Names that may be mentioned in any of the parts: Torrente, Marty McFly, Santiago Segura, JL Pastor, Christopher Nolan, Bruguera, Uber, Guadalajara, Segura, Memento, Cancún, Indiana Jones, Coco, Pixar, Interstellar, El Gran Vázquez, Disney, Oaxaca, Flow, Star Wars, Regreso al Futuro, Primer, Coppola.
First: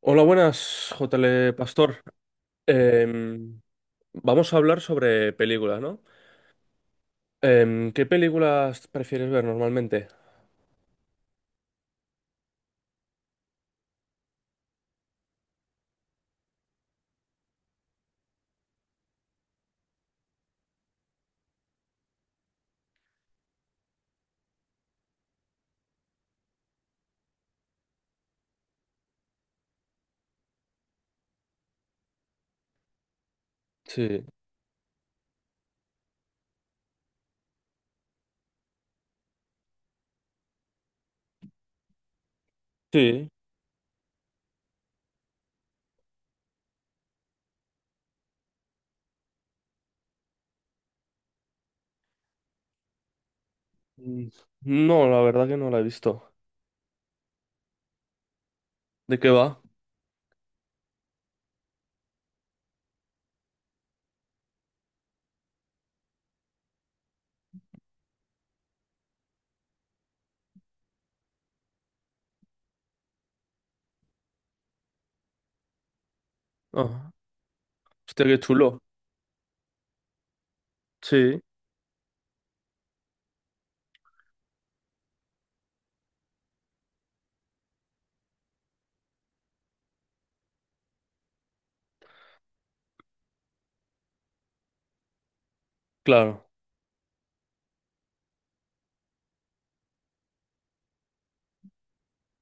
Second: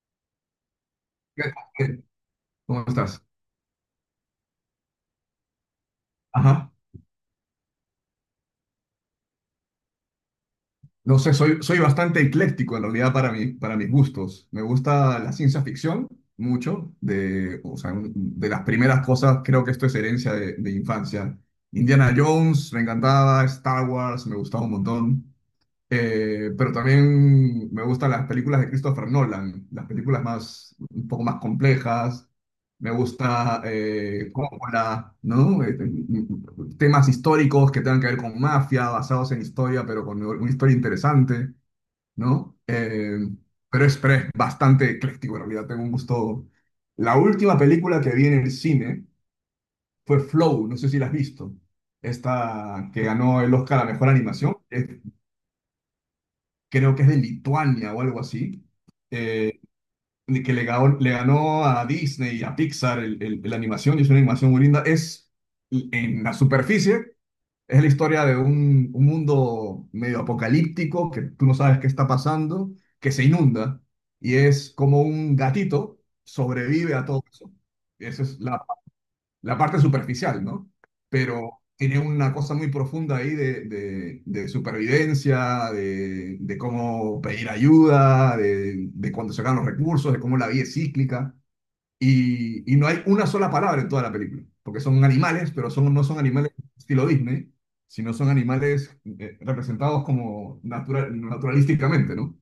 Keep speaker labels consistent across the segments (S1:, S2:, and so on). S1: Hola, buenas, JL
S2: ¿Qué-
S1: Pastor.
S2: qué- ¿Cómo estás?
S1: Em, vamos a hablar sobre películas, ¿no?
S2: Ajá.
S1: ¿Qué películas prefieres ver normalmente?
S2: No sé, soy bastante ecléctico en realidad para mí, para mis gustos. Me gusta la ciencia ficción mucho, o sea, de las primeras cosas, creo que esto es herencia de infancia. Indiana Jones, me encantaba, Star Wars, me gustaba un montón. Pero también me gustan las películas de Christopher Nolan, las películas más, un poco más complejas. Me gusta
S1: Sí,
S2: Coppola, ¿no? Temas históricos que tengan que ver con mafia, basados en historia, pero con una historia interesante, ¿no?
S1: sí.
S2: Pero es bastante ecléctico, en realidad tengo un gusto. La última película que vi en el cine fue Flow, no sé si la has visto. Esta que ganó el Oscar a Mejor
S1: Mm,
S2: Animación. Es
S1: no, la verdad que no la he visto.
S2: Creo que es de Lituania o algo así,
S1: ¿De qué va?
S2: eh, que le ganó a Disney y a Pixar la animación, y es una animación muy linda. En la superficie, es la historia de un mundo medio apocalíptico, que tú no sabes qué está pasando, que se inunda, y es como un gatito
S1: Ah,
S2: sobrevive a todo eso. Esa
S1: hostia,
S2: es
S1: qué
S2: la
S1: chulo.
S2: la parte superficial, ¿no?
S1: Sí,
S2: Pero tiene una cosa muy profunda ahí de supervivencia, de cómo pedir ayuda, de cuando se acaban los recursos, de cómo la vida es cíclica. Y no hay una sola palabra en toda la película, porque son animales, pero no son
S1: claro.
S2: animales estilo Disney, sino son animales representados como naturalísticamente, ¿no?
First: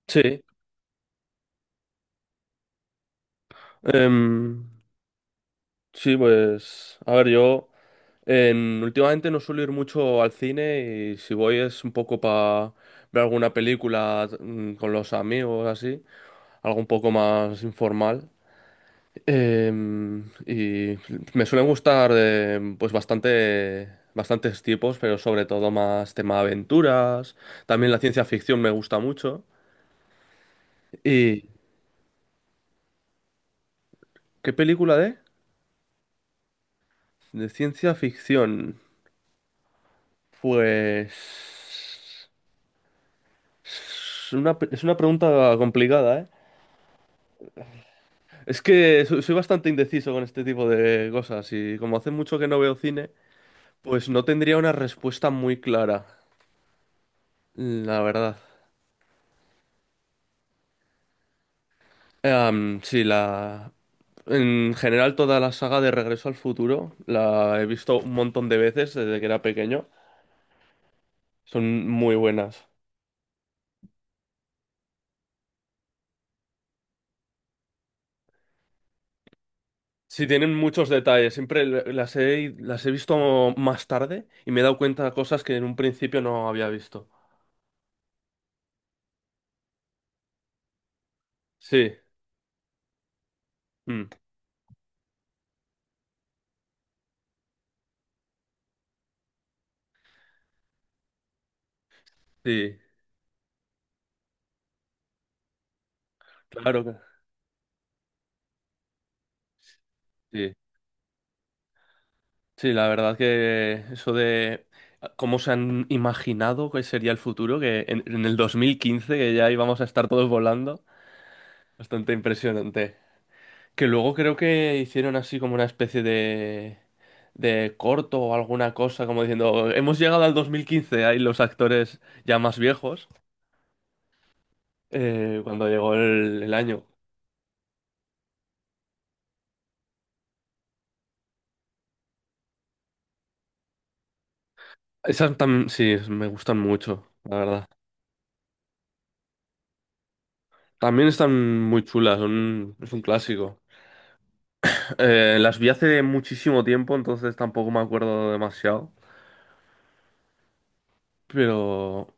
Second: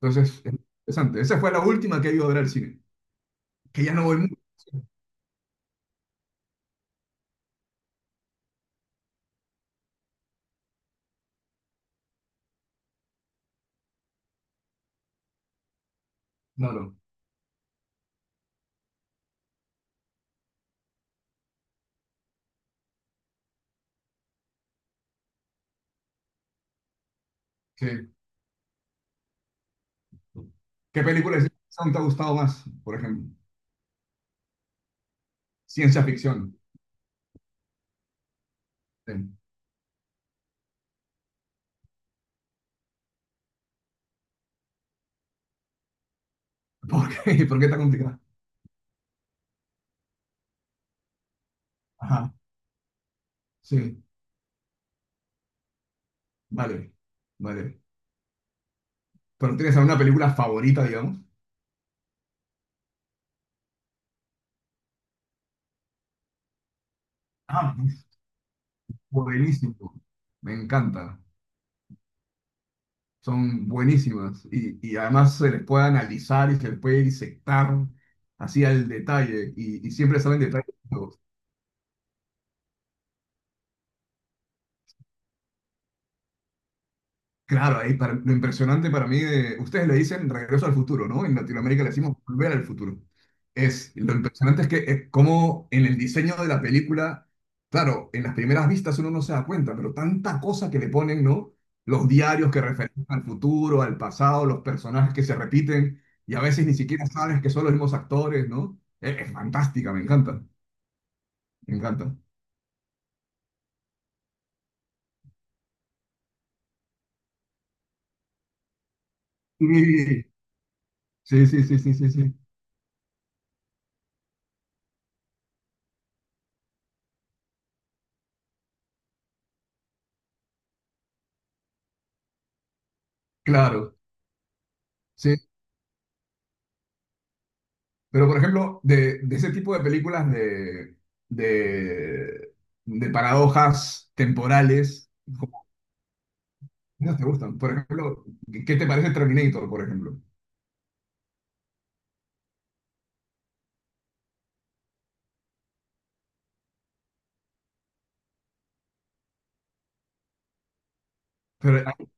S2: Entonces,
S1: Sí.
S2: es interesante. Esa fue la última que he ido a ver al cine, que ya no voy mucho.
S1: Em, sí, pues, a ver, yo últimamente no suelo ir mucho al cine y si voy es un poco para ver alguna película con los amigos, así,
S2: No,
S1: algo un
S2: no.
S1: poco más informal. Y me suelen gustar pues bastantes tipos, pero sobre todo más tema aventuras.
S2: Sí.
S1: También la ciencia ficción me gusta mucho.
S2: ¿Qué película de
S1: ¿Y
S2: ciencia ficción te ha gustado más, por ejemplo?
S1: qué película de?
S2: Ciencia ficción.
S1: De ciencia ficción.
S2: Sí.
S1: Pues es una, es una pregunta complicada, ¿eh?
S2: ¿Por qué? ¿Por qué está complicada?
S1: Es que soy bastante indeciso con este tipo de cosas y como hace
S2: Ajá,
S1: mucho que no veo cine,
S2: sí,
S1: pues no tendría una respuesta muy clara,
S2: vale, vale.
S1: la verdad.
S2: ¿Pero tienes alguna película favorita, digamos?
S1: Sí, la... En general, toda la saga de Regreso al Futuro la he
S2: Ah,
S1: visto
S2: pues,
S1: un montón de veces desde que era pequeño.
S2: buenísimo. Me encanta.
S1: Son muy buenas.
S2: Son buenísimas. Y además se les puede analizar y se les puede disectar así al detalle. Y siempre
S1: Sí,
S2: saben
S1: tienen
S2: detalles.
S1: muchos detalles. Siempre las he visto más tarde y me he dado cuenta de cosas que en un principio no había visto.
S2: Claro, ahí lo impresionante para mí ustedes le dicen regreso al futuro, ¿no? En Latinoamérica le
S1: Sí,
S2: decimos volver al futuro.
S1: mm,
S2: Lo impresionante es que es como en el diseño de la película, claro, en las primeras vistas uno no se da cuenta, pero tanta cosa que le ponen, ¿no? Los diarios que
S1: sí,
S2: referencian al futuro, al pasado, los personajes que se repiten y a veces ni
S1: claro que
S2: siquiera sabes que son los mismos actores, ¿no? Es fantástica, me encanta,
S1: sí.
S2: me encanta.
S1: Sí, la verdad que eso de ah, cómo se han imaginado que sería el futuro, que en el 2015, que ya íbamos a estar
S2: Sí,
S1: todos volando,
S2: sí, sí, sí, sí,
S1: bastante
S2: sí.
S1: impresionante. Que luego creo que hicieron así como una especie de corto o alguna cosa, como diciendo, hemos llegado al 2015 ahí los actores ya más viejos,
S2: Claro. Sí.
S1: cuando llegó el año.
S2: Pero, por ejemplo, de ese tipo de películas de, de paradojas temporales, como
S1: Sí, me gustan mucho,
S2: no te
S1: la
S2: gustan.
S1: verdad.
S2: Por ejemplo, ¿qué te parece Terminator, por ejemplo?
S1: También están muy chulas, son, es un clásico. Las vi hace muchísimo tiempo, entonces tampoco me acuerdo demasiado.
S2: Pero hay
S1: Pero,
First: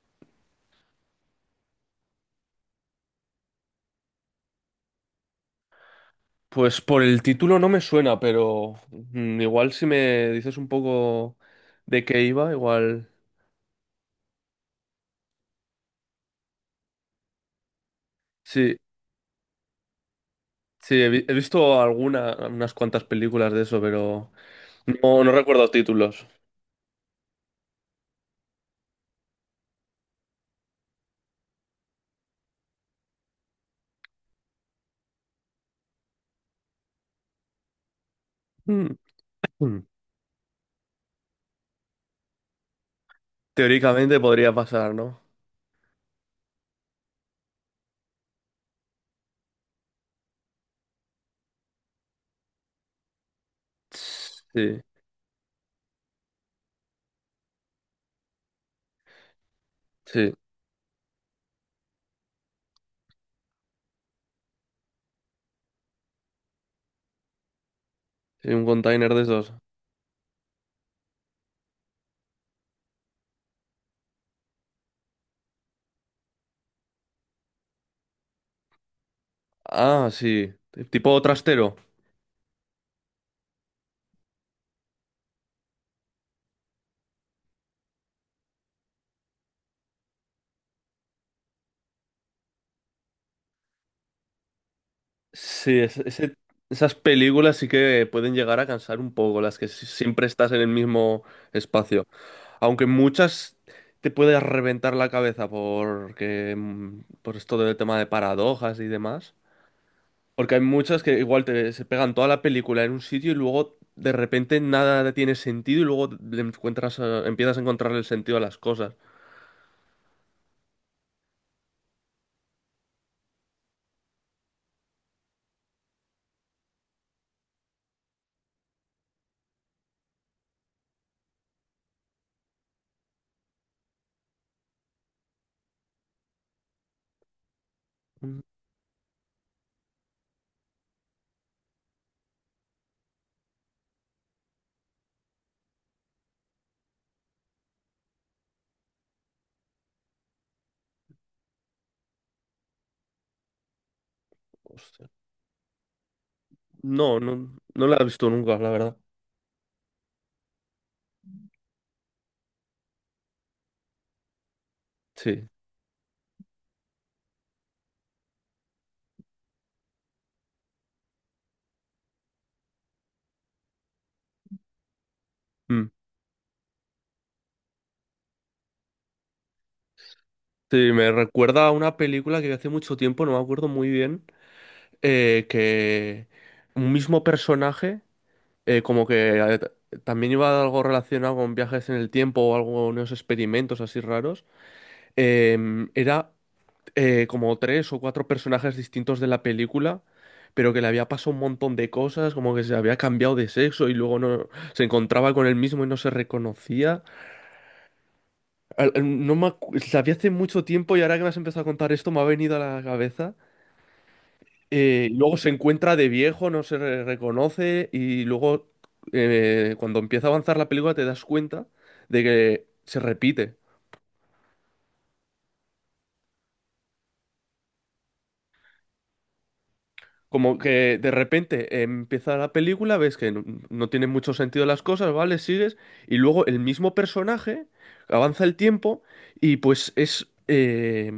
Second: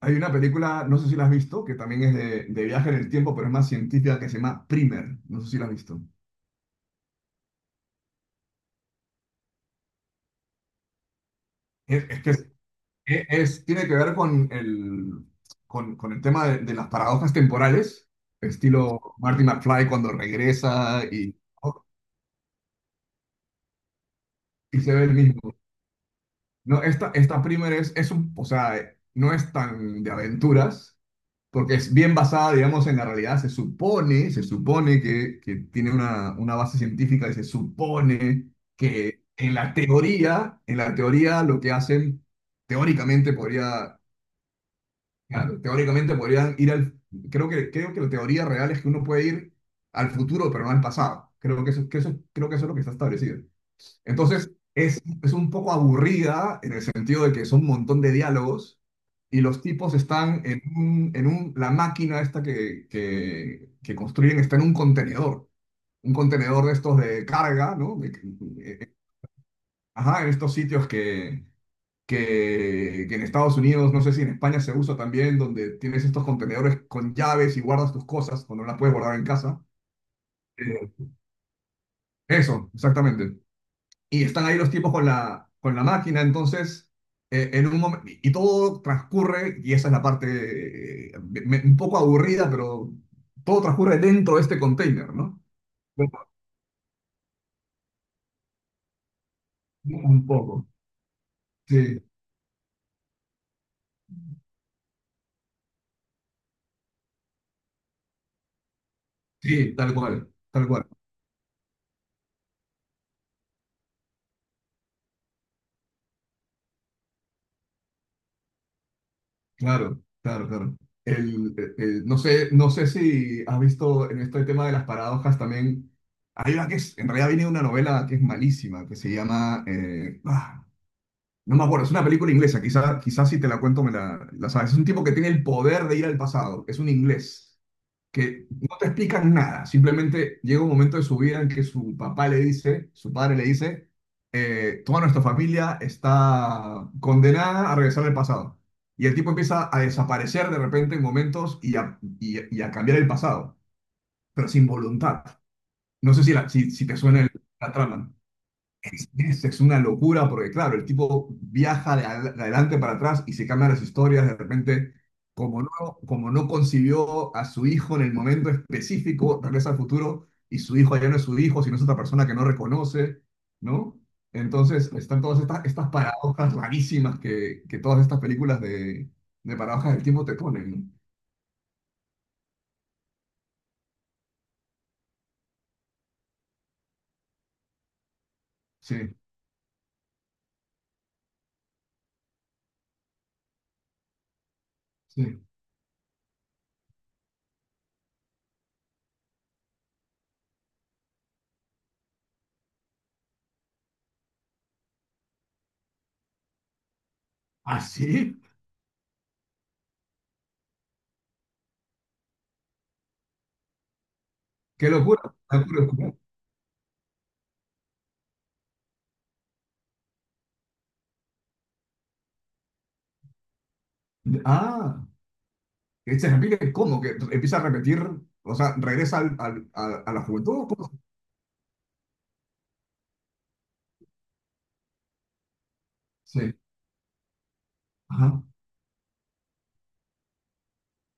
S2: hay una película, no sé si la has visto, que también es de viaje en el tiempo, pero es más científica, que se llama Primer. No sé si la has visto.
S1: pues por el título no me suena, pero igual si me dices un poco de
S2: Es, es
S1: qué
S2: que
S1: iba, igual...
S2: es, es- tiene que ver con con el tema de las paradojas temporales,
S1: Sí,
S2: estilo Marty McFly cuando
S1: sí,
S2: regresa
S1: he
S2: y,
S1: visto alguna, unas cuantas películas de eso, pero
S2: y se ve el
S1: no, no
S2: mismo.
S1: recuerdo títulos.
S2: No, esta primera o sea, no es tan de aventuras, porque es bien basada, digamos, en la realidad. Se supone que, tiene una base científica y se supone
S1: Mm,
S2: que
S1: mm.
S2: en la teoría lo que hacen, teóricamente podría,
S1: Teóricamente podría pasar, ¿no?
S2: claro, teóricamente podrían ir al, creo que la teoría real es que uno puede ir al futuro, pero no al pasado. Creo que eso es lo que está establecido. Entonces,
S1: Sí,
S2: es un poco aburrida en el sentido de que son un montón de diálogos y los tipos
S1: sí,
S2: están la máquina esta que construyen está en un contenedor de estos de carga, ¿no?
S1: sí, un container de esos.
S2: Ajá, en estos sitios que en Estados Unidos, no sé si en España se usa también, donde tienes estos contenedores con llaves y guardas tus cosas cuando no las puedes guardar en casa.
S1: Ah, sí,
S2: Eh,
S1: tipo trastero.
S2: Eso, exactamente. Y están ahí los tipos con la máquina, entonces, en un momen- y todo transcurre, y esa es la parte un poco aburrida, pero todo transcurre dentro de este container, ¿no?
S1: Sí,
S2: Bueno,
S1: esas películas sí que pueden llegar a cansar un poco, las que siempre
S2: un
S1: estás en
S2: poco.
S1: el mismo
S2: Sí,
S1: espacio. Aunque muchas te puedes reventar la cabeza por esto del tema de paradojas y demás.
S2: sí,
S1: Porque hay
S2: tal cual,
S1: muchas que igual te, se pegan toda la película en un sitio y luego de repente nada tiene sentido y luego le encuentras, empiezas a encontrarle el sentido a las cosas.
S2: claro, claro, claro. No sé si has visto en este tema de las paradojas también, hay una que en realidad viene de una novela que es malísima, que se llama, no me acuerdo, es una película inglesa, quizá si te la cuento me la sabes. Es un tipo que tiene el poder de ir al pasado, es un inglés,
S1: Mm,
S2: que no te explican nada, simplemente llega un momento de su vida en que su papá le dice, su padre le dice, toda nuestra familia está condenada a regresar al pasado. Y el tipo empieza a desaparecer de repente en momentos y a cambiar el pasado, pero sin
S1: hostia.
S2: voluntad. No sé si te suena
S1: No,
S2: el-
S1: no,
S2: la
S1: no la he
S2: trama.
S1: visto nunca, la verdad.
S2: Es una locura porque, claro, el tipo viaja de adelante para atrás y se cambian las historias de repente.
S1: Sí.
S2: Como no, como no concibió a su hijo en el momento específico, regresa al futuro y su hijo ya no es su hijo, sino es otra persona que no reconoce, ¿no? Entonces están todas estas,
S1: Mm.
S2: estas paradojas rarísimas que todas estas películas de paradojas del tiempo te ponen, ¿no?
S1: Sí, me recuerda a una película que vi hace mucho tiempo, no me acuerdo muy bien, que un mismo personaje, eh, como
S2: Sí,
S1: que eh, t- también iba algo relacionado con viajes en el tiempo o algo, unos experimentos así raros,
S2: sí.
S1: em, era como tres o cuatro personajes distintos de la película, pero que le había pasado un montón de cosas, como que se había cambiado de sexo y luego no se encontraba con él mismo y no se reconocía.
S2: ¿Ah, sí?
S1: Al- al- No me acu- la vi hace mucho tiempo y ahora que me has empezado a contar esto me ha venido a la cabeza.
S2: ¡Qué
S1: Y
S2: locura!
S1: luego se
S2: ¡Qué
S1: encuentra de
S2: locura!
S1: viejo, no se re- reconoce y luego cuando empieza a avanzar la película te das cuenta de que se repite.
S2: Ah. Cristian Enrique, ¿cómo? ¿Que empieza a repetir? O sea, regresa al, a la
S1: Como
S2: juventud. ¿Cómo?
S1: que de repente empieza la película, ves que no, no tienen mucho sentido las cosas, ¿vale? Sigues y luego
S2: Sí.
S1: el mismo personaje avanza
S2: Ajá.
S1: el tiempo y pues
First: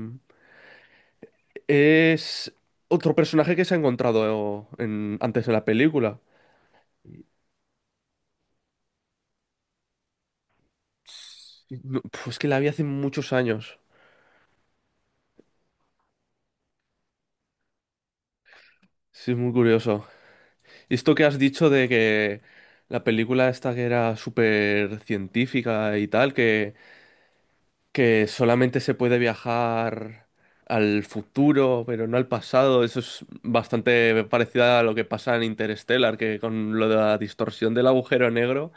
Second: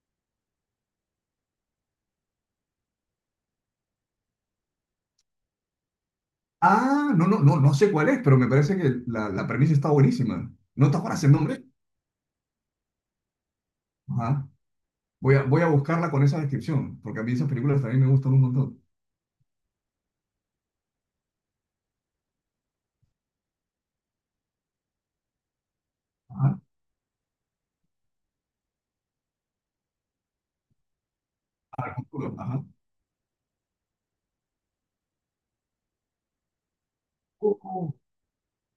S1: es otro personaje que se ha encontrado antes de la película.
S2: Ah, no, no, no, no sé cuál es, pero me parece que la premisa está buenísima. ¿No te acuerdas el nombre?
S1: Sí. No, pf, es que la vi hace muchos años.
S2: Ajá. Voy a buscarla con esa descripción, porque a mí esas películas también me gustan un montón.
S1: Sí, es muy curioso. Y esto que has dicho de que la película esta que era súper científica y tal,
S2: Ajá.
S1: que solamente se puede viajar al futuro, pero no al
S2: Ajá.
S1: pasado. Eso es bastante parecido a lo que pasa en Interstellar, que con lo de la
S2: Oh,
S1: distorsión del
S2: oh.
S1: agujero negro,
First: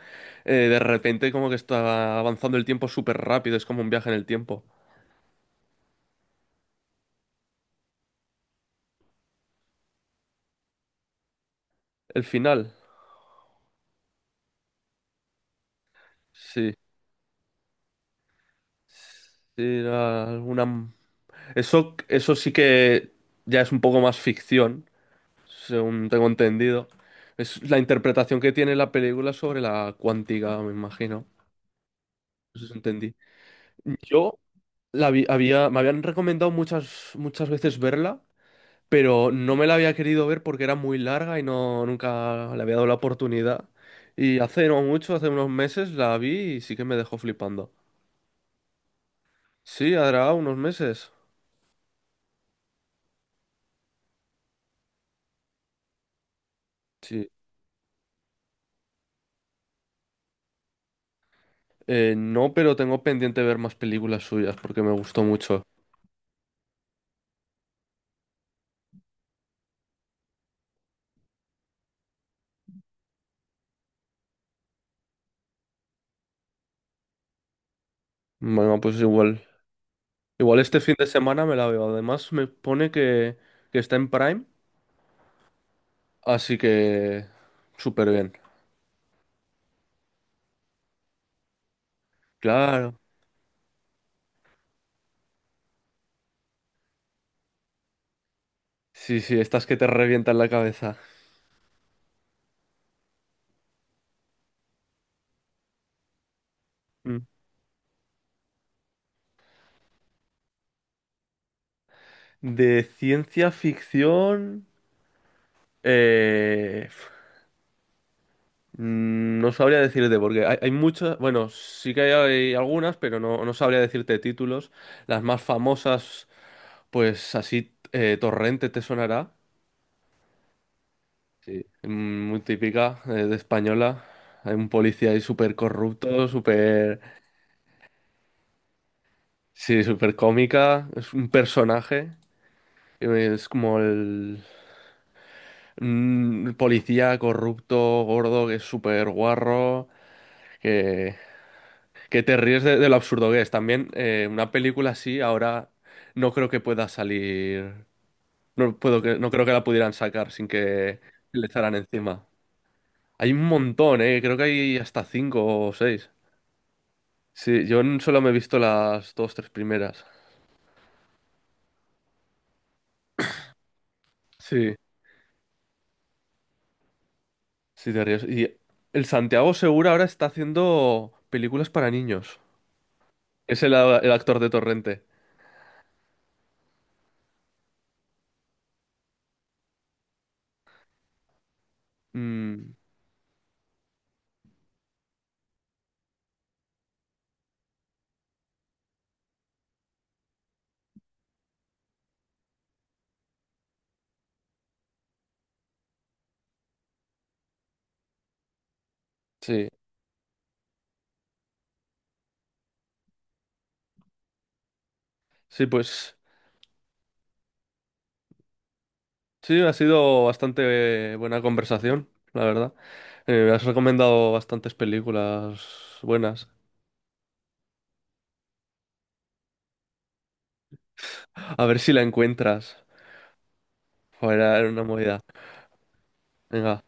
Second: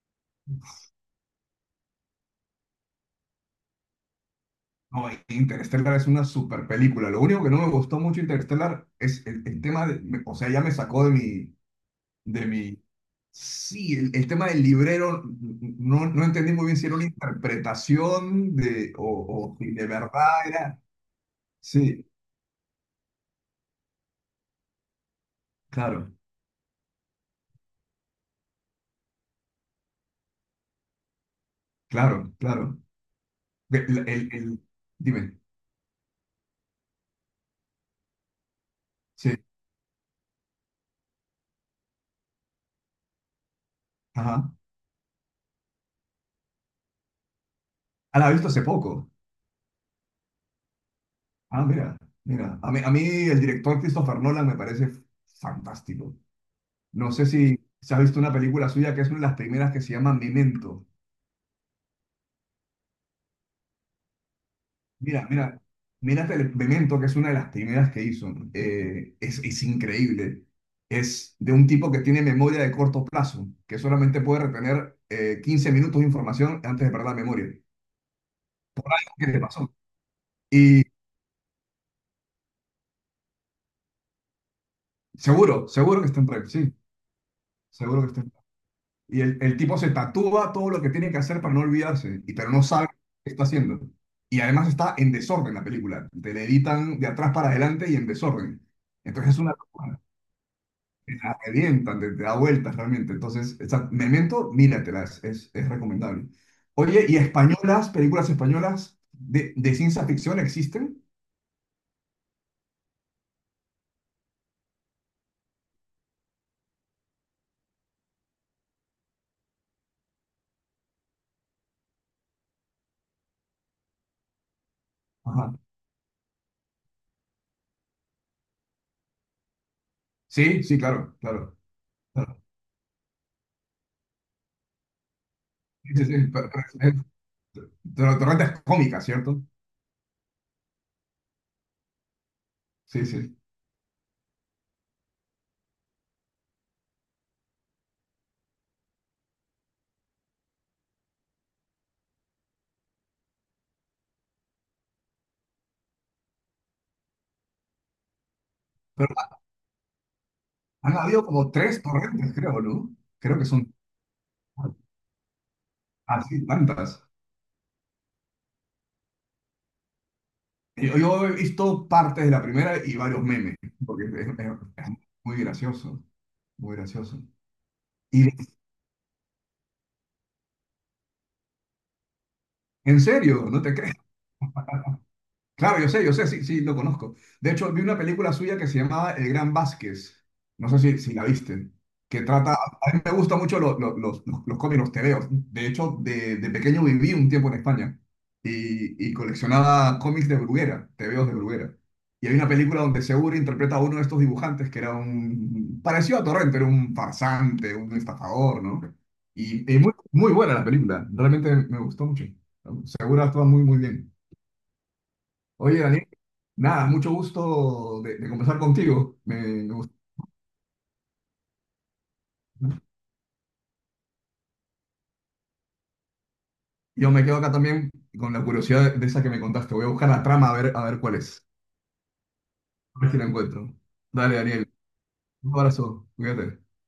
S1: de repente como que está avanzando el tiempo súper rápido, es como un viaje en el tiempo.
S2: No, Interstellar es una super película. Lo único que no me gustó mucho Interstellar es el tema o sea, ya me sacó de mi,
S1: El
S2: de
S1: final,
S2: mi... Sí, el tema del librero, no entendí muy
S1: sí.
S2: bien si era una interpretación o
S1: Sí,
S2: si de
S1: era
S2: verdad era.
S1: alguna... Eso,
S2: Sí,
S1: eso sí que ya es un poco más ficción, según
S2: claro,
S1: tengo entendido. Es la interpretación que tiene la película sobre la cuántica, me imagino.
S2: claro,
S1: Eso sí
S2: claro.
S1: entendí.
S2: El, el-
S1: Yo
S2: el- dime,
S1: había, me habían recomendado muchas veces verla, pero
S2: sí,
S1: no me la había querido ver porque era muy larga y no, nunca le había dado la oportunidad. Y
S2: ajá.
S1: hace no mucho, hace unos meses, la vi y sí que me dejó flipando.
S2: Ah, la he visto hace poco.
S1: Sí, hará unos meses.
S2: Ah, mira, mira. A mí el director Christopher Nolan me parece fantástico. No sé
S1: Sí.
S2: si se ha visto una película suya que es una de las primeras que se llama Memento.
S1: No, pero tengo pendiente ver más películas suyas porque me gustó
S2: Mira, mira,
S1: mucho.
S2: mírate el experimento que es una de las primeras que hizo. Es increíble. Es de un tipo que tiene memoria de corto plazo, que solamente puede retener 15 minutos de información antes de perder la memoria.
S1: Bueno, pues
S2: ¿Qué le
S1: igual.
S2: pasó?
S1: Igual este
S2: Y
S1: fin de semana me la veo. Además, me pone que está en Prime,
S2: seguro, seguro que está en Pride,
S1: así
S2: sí,
S1: que
S2: seguro que
S1: súper
S2: está en
S1: bien.
S2: Pride. Y el tipo se tatúa todo lo que tiene que hacer para no olvidarse, pero no sabe
S1: Claro.
S2: qué está haciendo. Y además está en desorden la película. Te le editan de atrás para adelante y en desorden.
S1: Sí,
S2: Entonces
S1: sí,
S2: es una
S1: estas que te
S2: locura.
S1: revientan la cabeza.
S2: Te la revientan, te da vueltas realmente. Entonces, Memento, míratelas, es recomendable. Oye, ¿y
S1: Mm.
S2: españolas, películas españolas de ciencia ficción existen?
S1: De ciencia ficción. eh, no sabría decirte, porque hay muchas. Bueno, sí que hay algunas, pero no, no sabría decirte títulos. Las más
S2: Ajá.
S1: famosas, pues así, Torrente te sonará.
S2: Sí, sí, claro, claro.
S1: mm, Muy
S2: Claro.
S1: típica, de española. Hay un policía ahí súper
S2: Sí, sí,
S1: corrupto,
S2: sí,
S1: súper.
S2: es- pero torrentas cómicas, ¿cierto?
S1: Sí, súper cómica. Es un personaje.
S2: Sí, sí.
S1: Es como el. Policía corrupto, gordo, que es súper guarro, que, que te ríes de lo absurdo que es. También una película así ahora no creo que pueda salir,
S2: Pero
S1: no creo que la pudieran sacar sin
S2: han
S1: que
S2: habido
S1: le
S2: como
S1: echaran
S2: tres
S1: encima.
S2: torrentes, creo, ¿no?
S1: Hay
S2: Creo
S1: un
S2: que son
S1: montón, creo que hay hasta cinco o seis.
S2: así, tantas.
S1: Sí, solo me he visto las tres primeras.
S2: Yo he visto partes de la primera y varios memes, porque es, es-
S1: Sí,
S2: es muy gracioso, muy gracioso.
S1: sí, te ríes. Y el Santiago Segura ahora está haciendo películas para niños.
S2: En serio,
S1: Es
S2: no te crees.
S1: el actor de Torrente.
S2: Claro, yo sé, sí, sí, lo conozco. De hecho, vi una película suya que se llamaba El Gran Vázquez. No sé si la viste. Que trata.
S1: Mm.
S2: A mí me gustan mucho los cómics, los tebeos. De hecho, de pequeño viví un tiempo en España y coleccionaba cómics de Bruguera, tebeos de Bruguera. Y hay una película donde Segura interpreta a uno de estos dibujantes que era un. Parecido a Torrente, era un farsante, un estafador, ¿no?
S1: Sí,
S2: Y muy, muy buena la película. Realmente me gustó mucho. Segura actúa muy, muy bien.
S1: sí,
S2: Oye, Daniel,
S1: pues
S2: nada, mucho gusto de conversar contigo. Me,
S1: sí, ha
S2: me gustó.
S1: sido bastante buena conversación, la verdad. Me has recomendado bastantes películas buenas.
S2: Yo me quedo acá también con la curiosidad de esa que me contaste. Voy a buscar la trama a ver cuál es.
S1: A ver si la encuentras.
S2: A ver si la encuentro. Dale,
S1: Fuera, era
S2: Daniel.
S1: una movida.
S2: Un abrazo. Cuídate.
S1: Venga.